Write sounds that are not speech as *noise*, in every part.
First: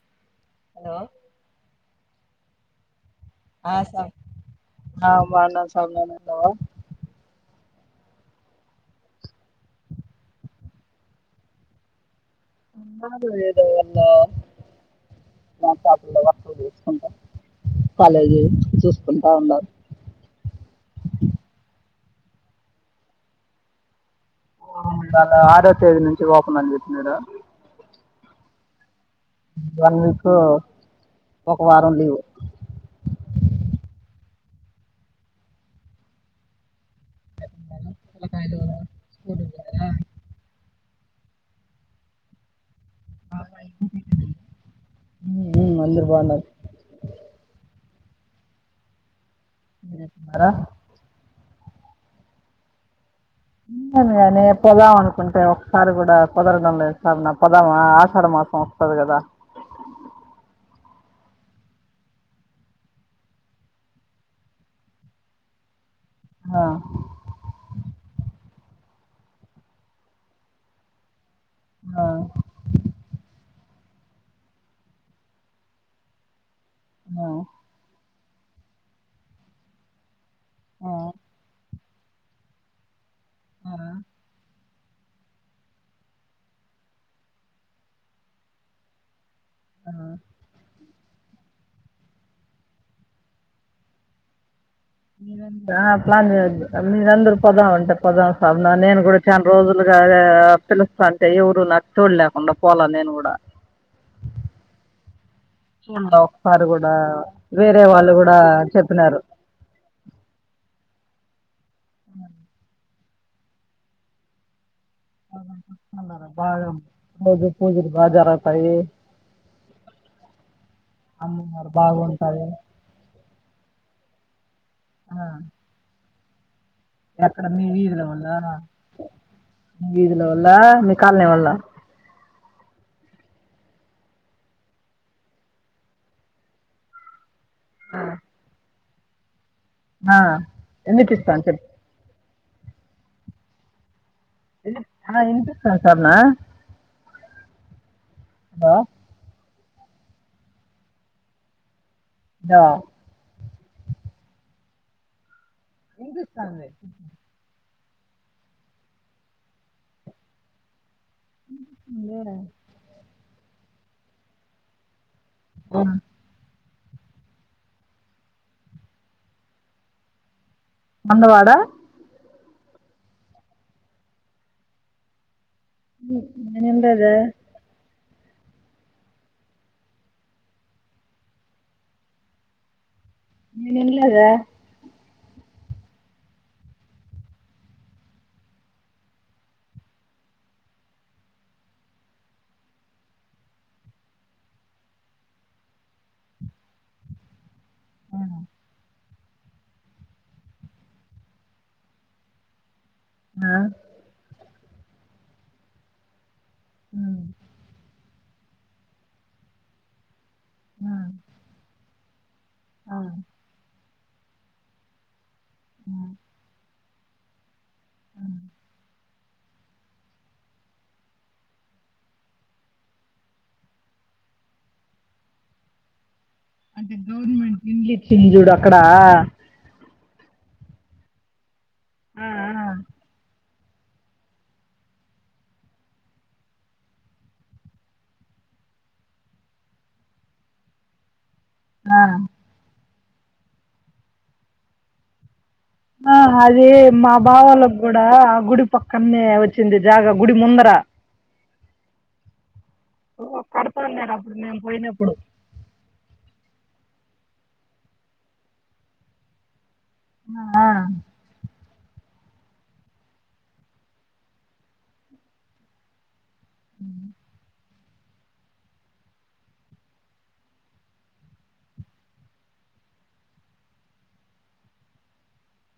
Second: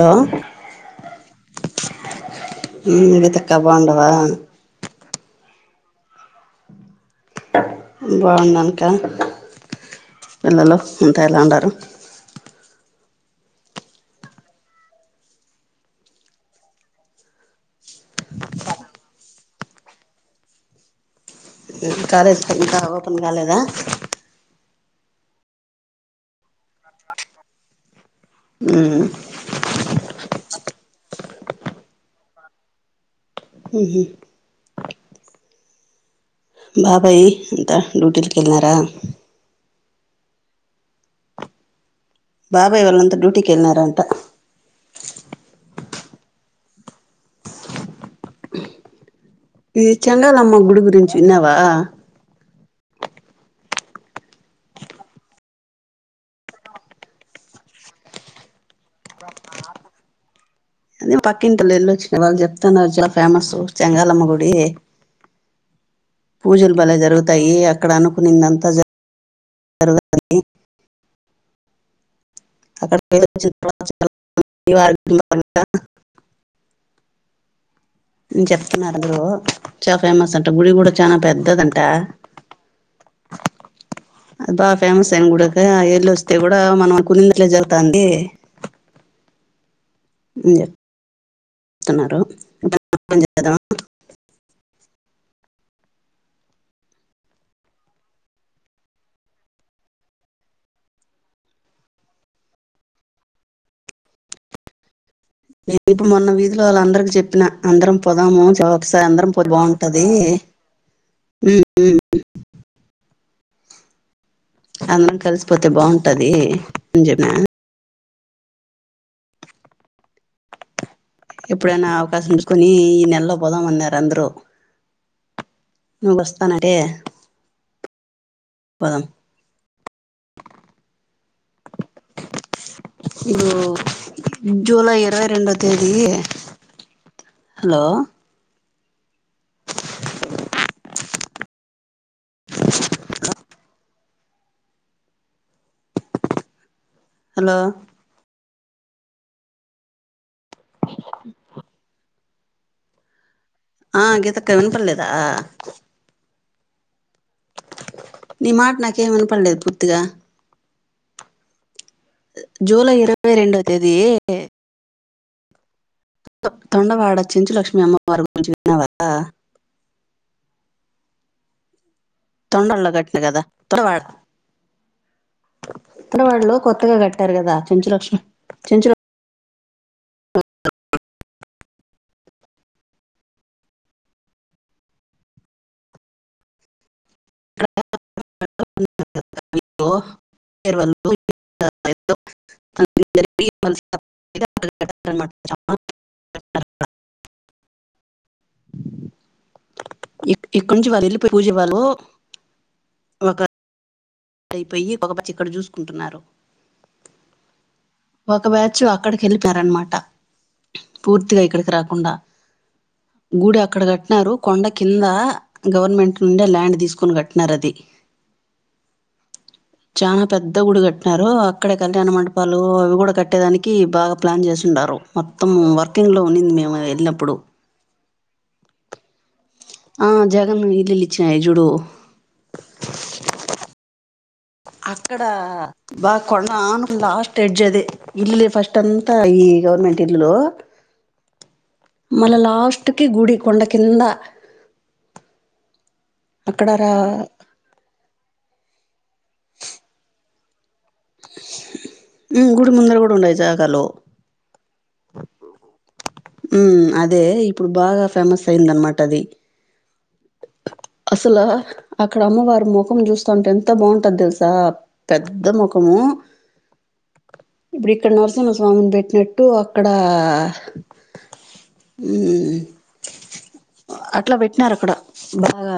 లో హలో నిన్ తిడుతా ఆ సామి ఆ బాగున్నం సామి బావున్నావా బావునాను అకా పిల్లలు అంత ఎలా ఉండారు నాకు తేలిదె అవన్నీ మా పాపు లెవెన్ కు చేసుకుంటా కాలేజీ చేసుకుంటా ఉండారు మీ కాలేజ్ ఇంకా ఓపెన్ గాలేద ఆ వాళ్ళు ఆరో తేదీ నుంచి ఓపెన్ అని చెప్నాడు ఊమ్ వన్ వీక్ ఒక వారం లీవ్ ఊహు బాబాయి అంత డ్యూటీలకెళ్నారా చూడు ఆ బాబాయి వాళ్లంతను ఊ ఊ అందరు బావున్నారు ఇది మీరు బాగున్నారా చెండాలమ్మ గుడి గురించి విన్నావా కానీ పదాం అనుకుంటే ఒకసారి కూడా కుదరడం లేదు సార్ నా పొదాం ఆషాఢ మాసం అది. కదా అదే పక్కింటోల్లు వెళ్ళొచ్చినా వాళ్ళు చెప్తాన్నారు చాలా ఫేమస్ చెంగాలమ్మ గుడి ఆ పూజలు భలే జరుగుతాయి అక్కడ అనుకునిందంతా జరుగుతయి ఆ అక్కడ కి యెల్లోచ్చిన తరువాత చాల *unintelligible* ఆ ను చెప్తున్నారు అందరు చాలా ఫేమస్ అంట గుడి ఆ కూడా చానా పెద్దదంట ఆ బా ఫేమస్ అయిన గుడక్క ఎల్లోస్తే కూడా మనం అకున్నినట్లే జరుగుతుంది ఆ ఇంగ తన్నారు *unintelligible* మీరంత ఆ ప్లాన్ చేద్దాం మీరందరూ పొదామంటె పోదాం సబ్న నేను కూడా చానా రోజులుగా అదే పిలుస్తంటే ఎవరు నాకు తోడు లేకుండా పోల నేను కూడా ఇపుడు చూడలే మొన్న వీధిలో ఒకసారి కూడా వాళ్ళందరికీ చెప్పినా వేరే అందరం వాళ్ళు కూడా పోదాము జ ఒకసారి చెప్పినారు అందరం పోతే బాగుంటది ఉమ్ ఉమ్ అ అందరం కలిసిపోతే అన్నారు బాగుంటది బాగా అని చెప్పిన రోజు పూజలు బా జరగతాయి అమ్మవారు ఎప్పుడైనా అవకాశం బాగుంటాయి చుసుకొని ఈ నెలలో పోదామన్నారు అందరు ఆ నువ్ వస్తానంటే ఎక్కడ మీ వీధుల వాళ్ల పోదాం మీ వీధుల వాల్ల మీ కాలనీ వాళ్ళ ఇస్ ఇబుడు జులై ఇరవై రెండో తేదీ హలో ఆ ఎందుకు ఇస్తాను చెప్పు ఆ ఇనిపిస్తాంది సర్ణ హలో హ దవ *inaudible* ఆ గీతక్క వినపడలేదా వినిపిస్తాంది నీ మాట నాకేమి వినపడలేదు పూర్తిగా మేడం జూలై ఇరవై రెండో తేదీ బమ్ *unintelligible* తొండవాడ చెంచులక్ష్మి అమ్మవారి గురించి *unintelligible* మందవాడ తొండల్లో కట్టిన కదా తొండవాడ ఉత్తరవాడలో నేను కొత్తగా లేదే కట్టారు కదా చెంచులక్ష్మి చెంచుల ఆ *inaudible* నేన్ ఇన్లేదే *inaudible* *inaudible* *inaudible* చాలా అవునా ఇక్ ఇక్కడి నుంచి వాళ్ళు వెళ్ళిపోయి పూజవాళ్ళు ఆ అయిపోయి ఒకపచ్చి *inaudible* ఇక్కడ చూసుకుంటున్నారు ఊమ్ ఒక బ్యాచ్ అక్కడికి వెళ్ళిపోయారన్నమాట పూర్తిగా ఇక్కడికి రాకుండా ఆ, గుడి అక్కడ కట్టినారు కొండ కింద గవర్నమెంట్ నుండే ల్యాండ్ తీసుకొని కట్టి నార్అది ఉ చాలా పెద్ద గుడి కట్టినారు అక్కడే కళ్యాణ మంటపాలు అవి కూడా కట్టేదానికి బాగా ప్లాన్ చేసిన్నారు మొత్తం వర్కింగ్ లో ఉన్నిందిమ అంటే గవర్నమెంట్ ఇండ్లు ఇచ్చింది చూడు అక్కడ ఆ జగను ఇల్లులి ఇచ్చినాయి జూడు అ ఆ అక్కడ బాగా కొండానుకుని లాస్ట్ ఎడ్జ్ అదే ఇల్లులే ఫస్ట్ అంతా ఈ గవర్నమెంట్ ఇల్లులు ఆ. మన లాస్ట్ కి గుడి కొండ కింద ఆ అక్కడ అదే రా మా బావా లొ కూడా ఆ గుడి పక్కనే వచ్చింది జాగ గుడి ముందర ఉ గుడి ముందర కూడా ఉండయి జాగలో ఇప్పుడు మేమ్ పోయినప్పుడు ఊమ్ అదే ఇప్పుడు బాగా ఫేమస్ అయిందనమాట అది అ అసల అక్కడ అమ్మవారి ముఖం చూస్తుంటే ఎంత బాగుంటది తెలుసా పెద్ద ముఖము ఇప్పుడు ఇక్కడ నరసింహస్వామిని పెట్టినట్టు అక్కడ ఊమ్ అట్ల పెట్టినారు అక్కడ బాగా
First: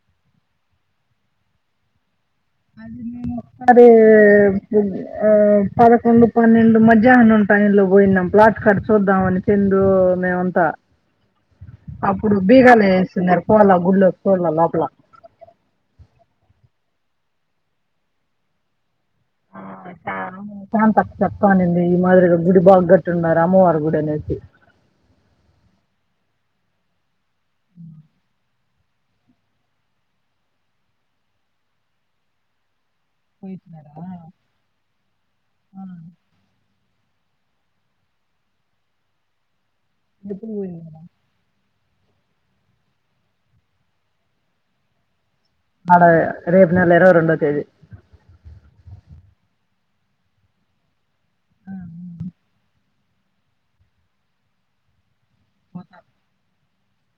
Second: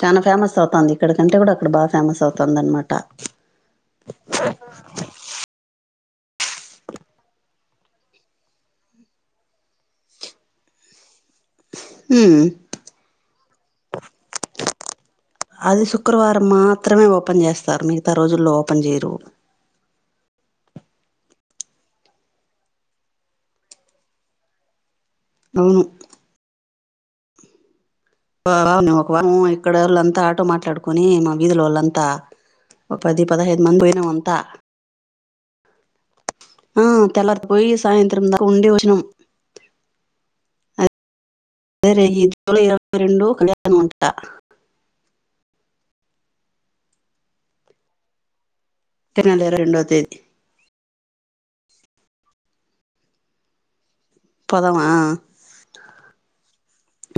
చానా ఫేమస్ అవుతాంది ఇక్కడకంటే కూడా అక్కడ బాగా ఫేమస్ అవ్ అది నేను అదే ఆ పదకొండు పన్నెండు మధ్యాహ్నం టైంలో పోయినాం ప్లాట్ అక్కడ చుద్దామని చెందు మేమంత ఇస్ అప్పుడు బీగాలు వేసున్నారు పోల గుళ్లో పోలా *unintelligible* అది శుక్రవారం మాత్రమే ఓపెన్ చేస్తారు మిగతా రోజుల్లో ఓపెన్ చేయరు ఆ *inaudible* శాంతక్క అక్కనింది ఈ మాదిరిగ గుడి బాగ్గట్టు ఉన్నారు అమ్మవారి గుడి అనేసి అవును ఒక ఇక్కడ వాళ్ళంతా ఆటో మాట్లాడుకొని మా వీధిల వాళ్ళంతా ఓ పది పదహైదు మంది పోయినారా పోయినం అంతా ఆ తెల్లవారి పోయి సాయంత్రం దాకా ఉండి వచినం *unintelligible* సరే ఈ జూలై ఇరవై రెండు కళ్యాణం *unintelligible* ఆడే రేపు నెల ఇరవై రెండో తేదీ *unintelligible* రెండో తేదీ పోదామా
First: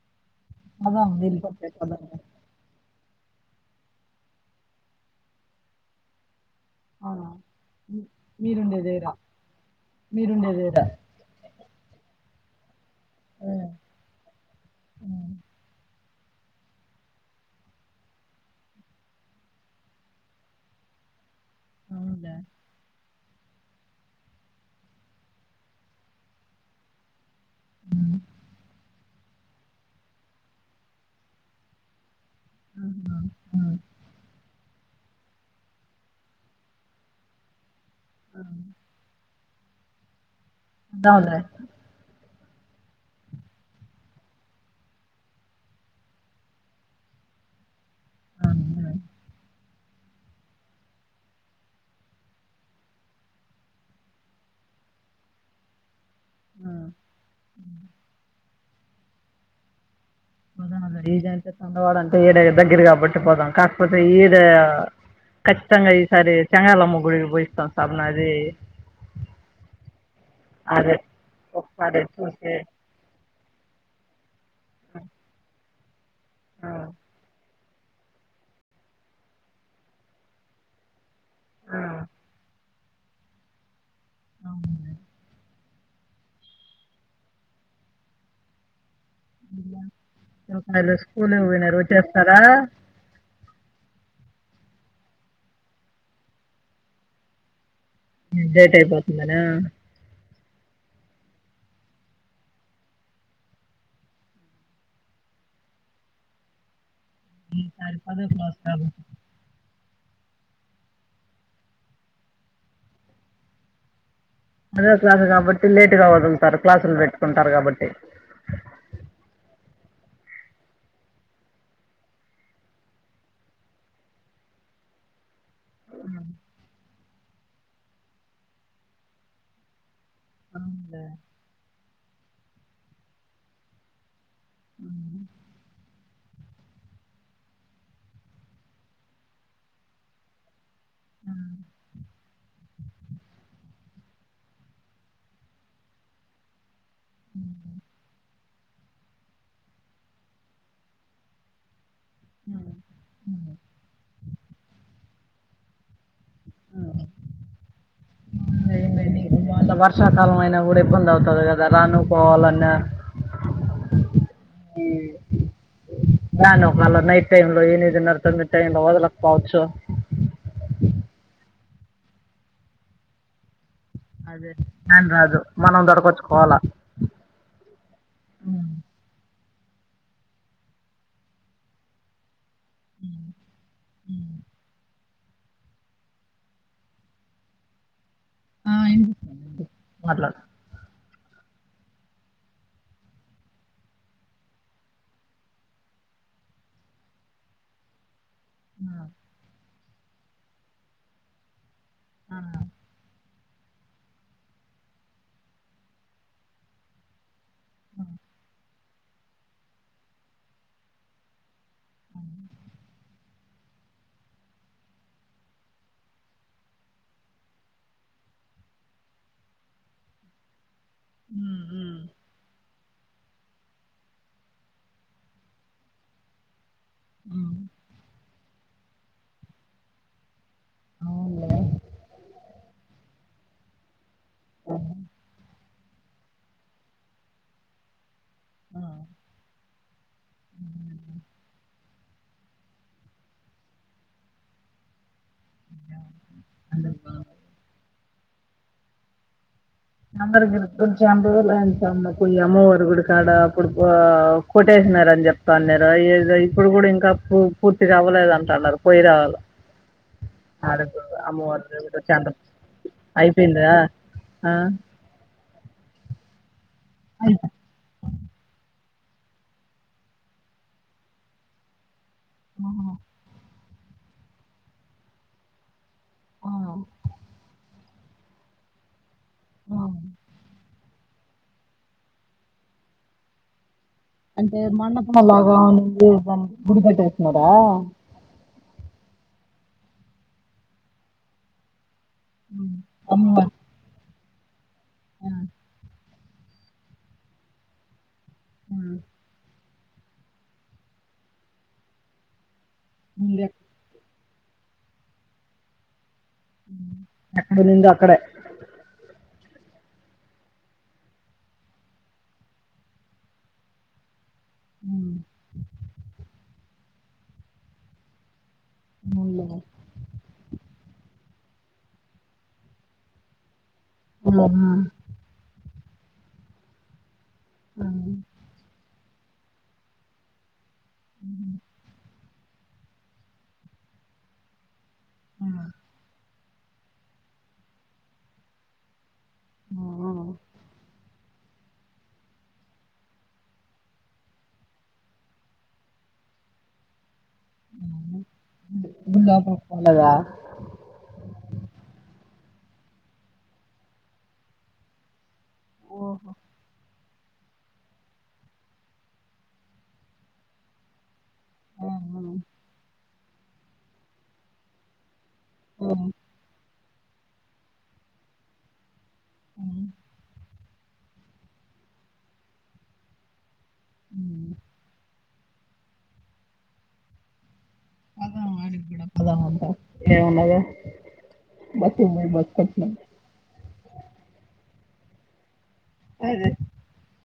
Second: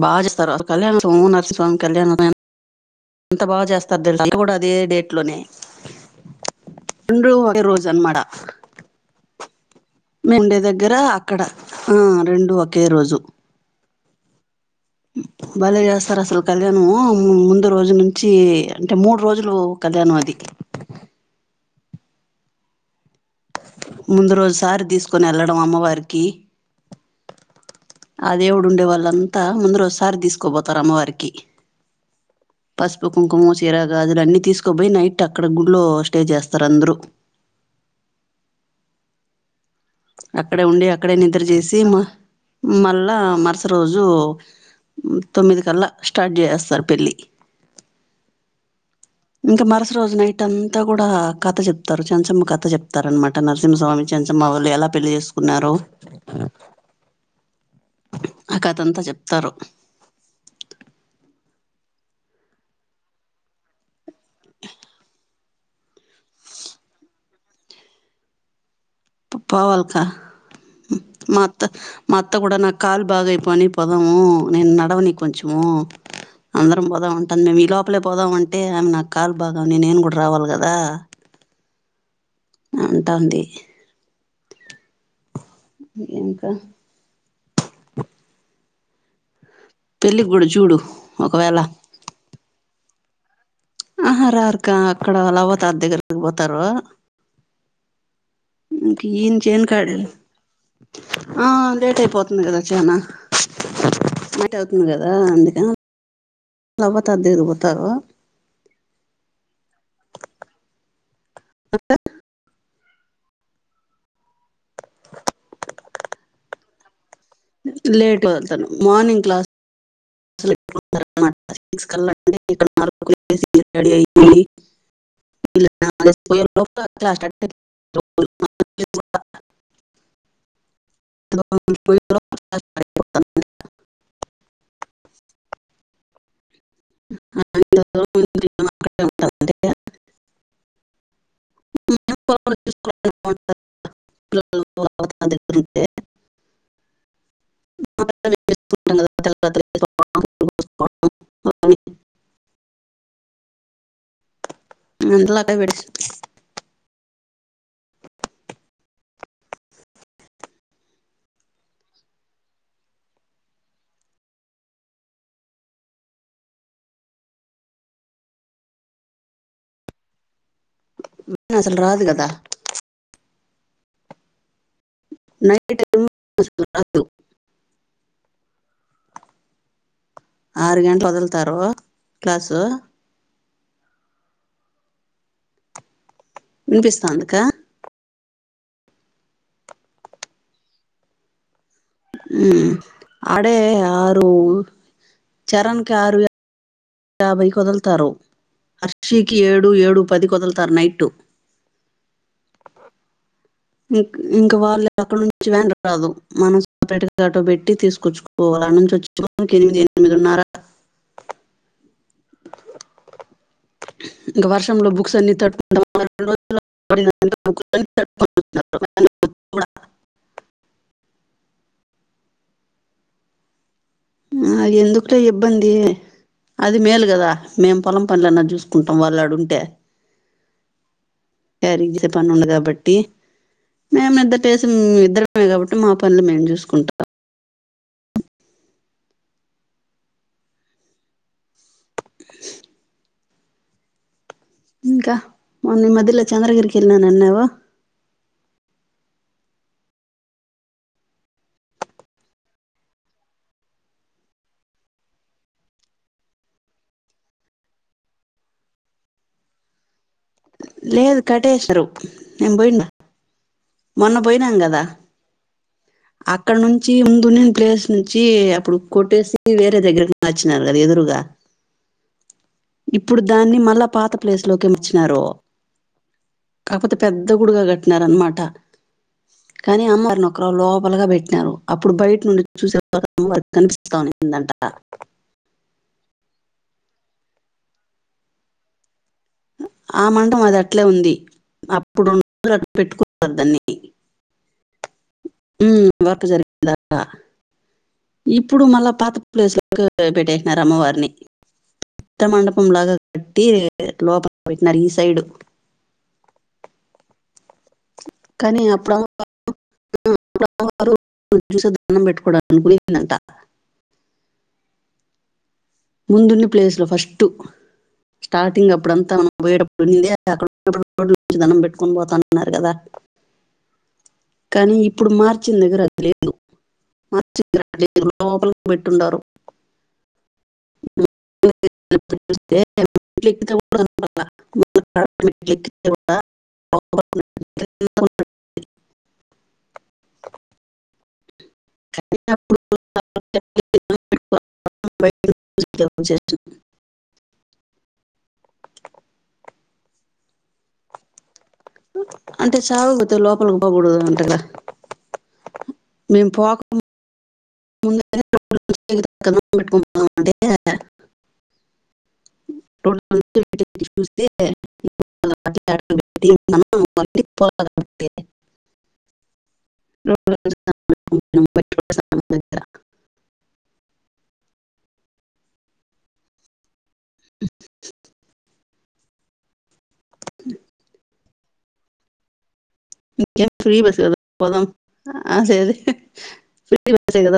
బా చేస్తారు పదాం నీళ్ళు పట్టే పదాం *unintelligible* అంత బాగ చేస్తారు *unintelligible* అంత కూడా అదే డేట్లోనే అవునా రెండు ఒకే రోజు మీ- అనమాట *unintelligible* *unintelligible* మీరుండేదేరా దగ్గర అక్కడ రెండు ఒకే రోజు బలే చేస్తారు అసలు కళ్యాణము ముందు రోజు నుంచి అంటే మూడు రోజులు కళ్యాణం అది ఆ ముందు రోజుసారి తీసుకోని వెళ్ళడం అమ్మవారికి ఆ దేవుడు ఉండేవాళ్ళంతా ముందు రోజు సారి తీసుకోపోతారు అమ్మవారికి పసుపు కుంకుమ చీరగాదులు అన్ని తీసుకోబోయి నైట్ అక్కడ గుళ్లో స్టే చేస్తారు అందరు అ అక్కడే ఉండి అక్కడే పోదాంలే నిద్ర చేసి మ మళ్ళా మరుస రోజు తొమ్మిది కల్లా స్టార్ట్ చేసెస్తారు పెళ్ళి. ఇంకా మరుస రోజు నైట్ అంతా కూడా కథ చెప్తారు చెంచమ్మ కథ చెప్తారునమాట నరసింహస్వామి చెంచమ్మ వాళ్ళు ఎలా పెళ్లి చేసుకున్నారో ఆ ఆ కథంత చెప్తారు పోదాను ఈజ అండవాడంటే ఈడ దగ్గర కాబట్టి పోదాం కాకపోతే ఈడే ఖచ్చితంగా ఈసారి చెంగాలమ్ గ్గుడికి పోయిస్తాం *unintelligible* పవల్కా అదే మ మత్త ఒకసారి మా అత్త చూసి కూడా న *unintelligible* పోదము నేను నడవని కొంచము ఆ అందరం పోదాం ఉంటుంది మేము ఈ లోపలే పోదామ అంటే ఆమె నాకు కాలు బాగాని నేను కూడా రావాలి కద ఆ అంటంది అవునులే ఇంకా పెళ్ళికి కూడా ఒక చూడు నెల స్కూలు ఒకవేళ వినరు చేస్తారా ఆహ రార్కా అక్కడ లవతార్ దగ్గర పోతారు లేట్ ఇంక ఏం అయిపోతుందనా చేను కాడ ఆ లేట్ అయిపోతుంది కదా అట్ట అయిన లేట్ అవుతుంది కదా అందుకని వాళ్ళ అవ్వ దగిరిపోతారు అ అదే క్లాస్ కాబట్టి లేటుగావదులుతారు క్లాసులు పెట్టి లేట్గా వస్తాను మార్నింగ్ క్లాస్ *inaudible* *inaudible* అవునులే *inaudible* క్లాస్ స్టార్ట్ అయిపోతుంది. ఆ *inaudible* *inaudible* *inaudible* అ *inaudible* పువ్వులు కోసుకోవడం *inaudible* ఆ *inaudible* వర్షాకాలం అయినా కూడా ఇబ్బంది అవుతది కదా రానుపోవాలన్నా రాను మల్లా నైట్ టైమ్ లో ఏనిదిన్నర నర తొమ్మిది టైమ్ లో వదలకపోవచ్చు అసలు రాదు కదా అదే నని రాదు మనం నైట్ దొడకొచ్చుకోవాల రాదు ఆరు గంటలు వదులుతారు క్లాసు వినిపిస్తోంది క ఆ ఏంది మాట్లాడు అడే ఆరు చరణ్ కి ఆరు యాభై కదలుతారు హర్షికి ఏడు ఏడు పదికికదులుతారు నైట్ ఆ ఇం ఇంకా వాళ్ళు అక్కడ నుంచి వెన్ రాదు మనం సపరేట్గా ఆటో పెట్టి తీసుకొచ్చు పోవాలి ఆడ నుంచి వచ్చేటప్పటికి ఎనిమిది ఎనిమిదిన్నర ఇంకా వర్షంలో బుక్స్ అన్ని తడుచూకుంటా *inaudible* *inaudible* ఉ ఆనా ఎందుకులే ఇబ్బంది అది మేలు కదా ఉమ్. మేము పొలం పనులన్న జూసు కుంటాం వాళ్లు ఆడుంటే అవునులే తెరుగేసే పనంది కాబట్టి మేమందు పెద్ద పేస ఇద్దరమే కాబట్టి మా పనులు మేము చూసుకుంటాం ఆ ఉహుహు ఇంకా మొన్న ఈ మధ్య లో చంద్రగిరికి వెల్నావ్ అన్నావు అందరు కూడా కొంచెం చంద్రగిరి లో అంత పోయి అమ్మవారి గుడి కాడ కొడుకో కొట్టేసినార అని చెప్తాన్నారు ఏదో ఇప్పుడు కూడా ఇంకా పూ పూర్తిగా అవ్వలేదంటున్నారు పోయి రావాల లేదు కటేషరు నేన్ పోయిండా అయిపోయింద మొన్న పోయినాం కదా అక్కడ నుం చి ముందు ఉన్నిన అయిపో- ప్లేస్ నుంచి అప్పుడు కొట్టేసి వేరే దగ్గరకి మాచ్చినారు కదా ఎదురుగా ఆహా. ఇప్పుడు దాన్ని మళ్ళా పాత ప్లేస్ లోక వచ్చినారు ఆ కాకపోతే పెద్ద గుడిగా కట్టినారన్మాట ఆ కానీ అమ్మారిని ఒకరు లోపలగా పెట్టినారు అప్పుడు బయట నుండి చూసే అమ్మవారు కనిపిస్తంనిందంట మల్లాగా మళ్ళీ దానికి గుడి కట్టేసినారా ఆ మండం అది అట్లే ఉంది అప్పుడు పెట్టుకో అమ్మవారు దాన్ని ఉ వర్క్ జరిగిందట్ట ఇప్పుడు మళ్ళా పాత ప్లేస్ లోకి పెట్టేసినారు అమ్మవారిని కొత్త మండపం లాగా కట్టి లోపల పెట్టినారు ఈ సైడు ఎక్కడ ఉన్నింది అక్కడే కానీ అప్పుడు చూసి దన్నం పెట్టుకోవడానికి ఉన్నిందంట ఊ ముందున్ని ప్లేసు లో ఫస్ట్ స్టార్టింగ్ అప్పుడంతా మనం అవునులే పోయేటప్ ఉంది అక్కడ నిలబడి రోడ్ నుంచి దండం పెట్టుకొని పోతానన్నారు కదా ఆ, కానీ ఆ, ఇప్పుడు మార్చిన దగ్గర అది లేదు మార్చిన ఆ, దగ్గర లోపలికి పెట్టుండారు చూేతే ఆ, ఓ అ ఆ కాని అప్పుడు ఉంద కొక్కొలదా అంటే చావుకుపోతే లోపలికి పోకూడదు అంటరుగా మేము ఓహో పోక ము పెట్టుకుంటం అంటే ట చూ పో సంబం ఊ అ ఏమ్మున్నది బస్ కి పోయి బస్ కి వచ్చినం ఫ్రీ బస్ కదా పోదం ఆ సేది అదే ఫ్రీ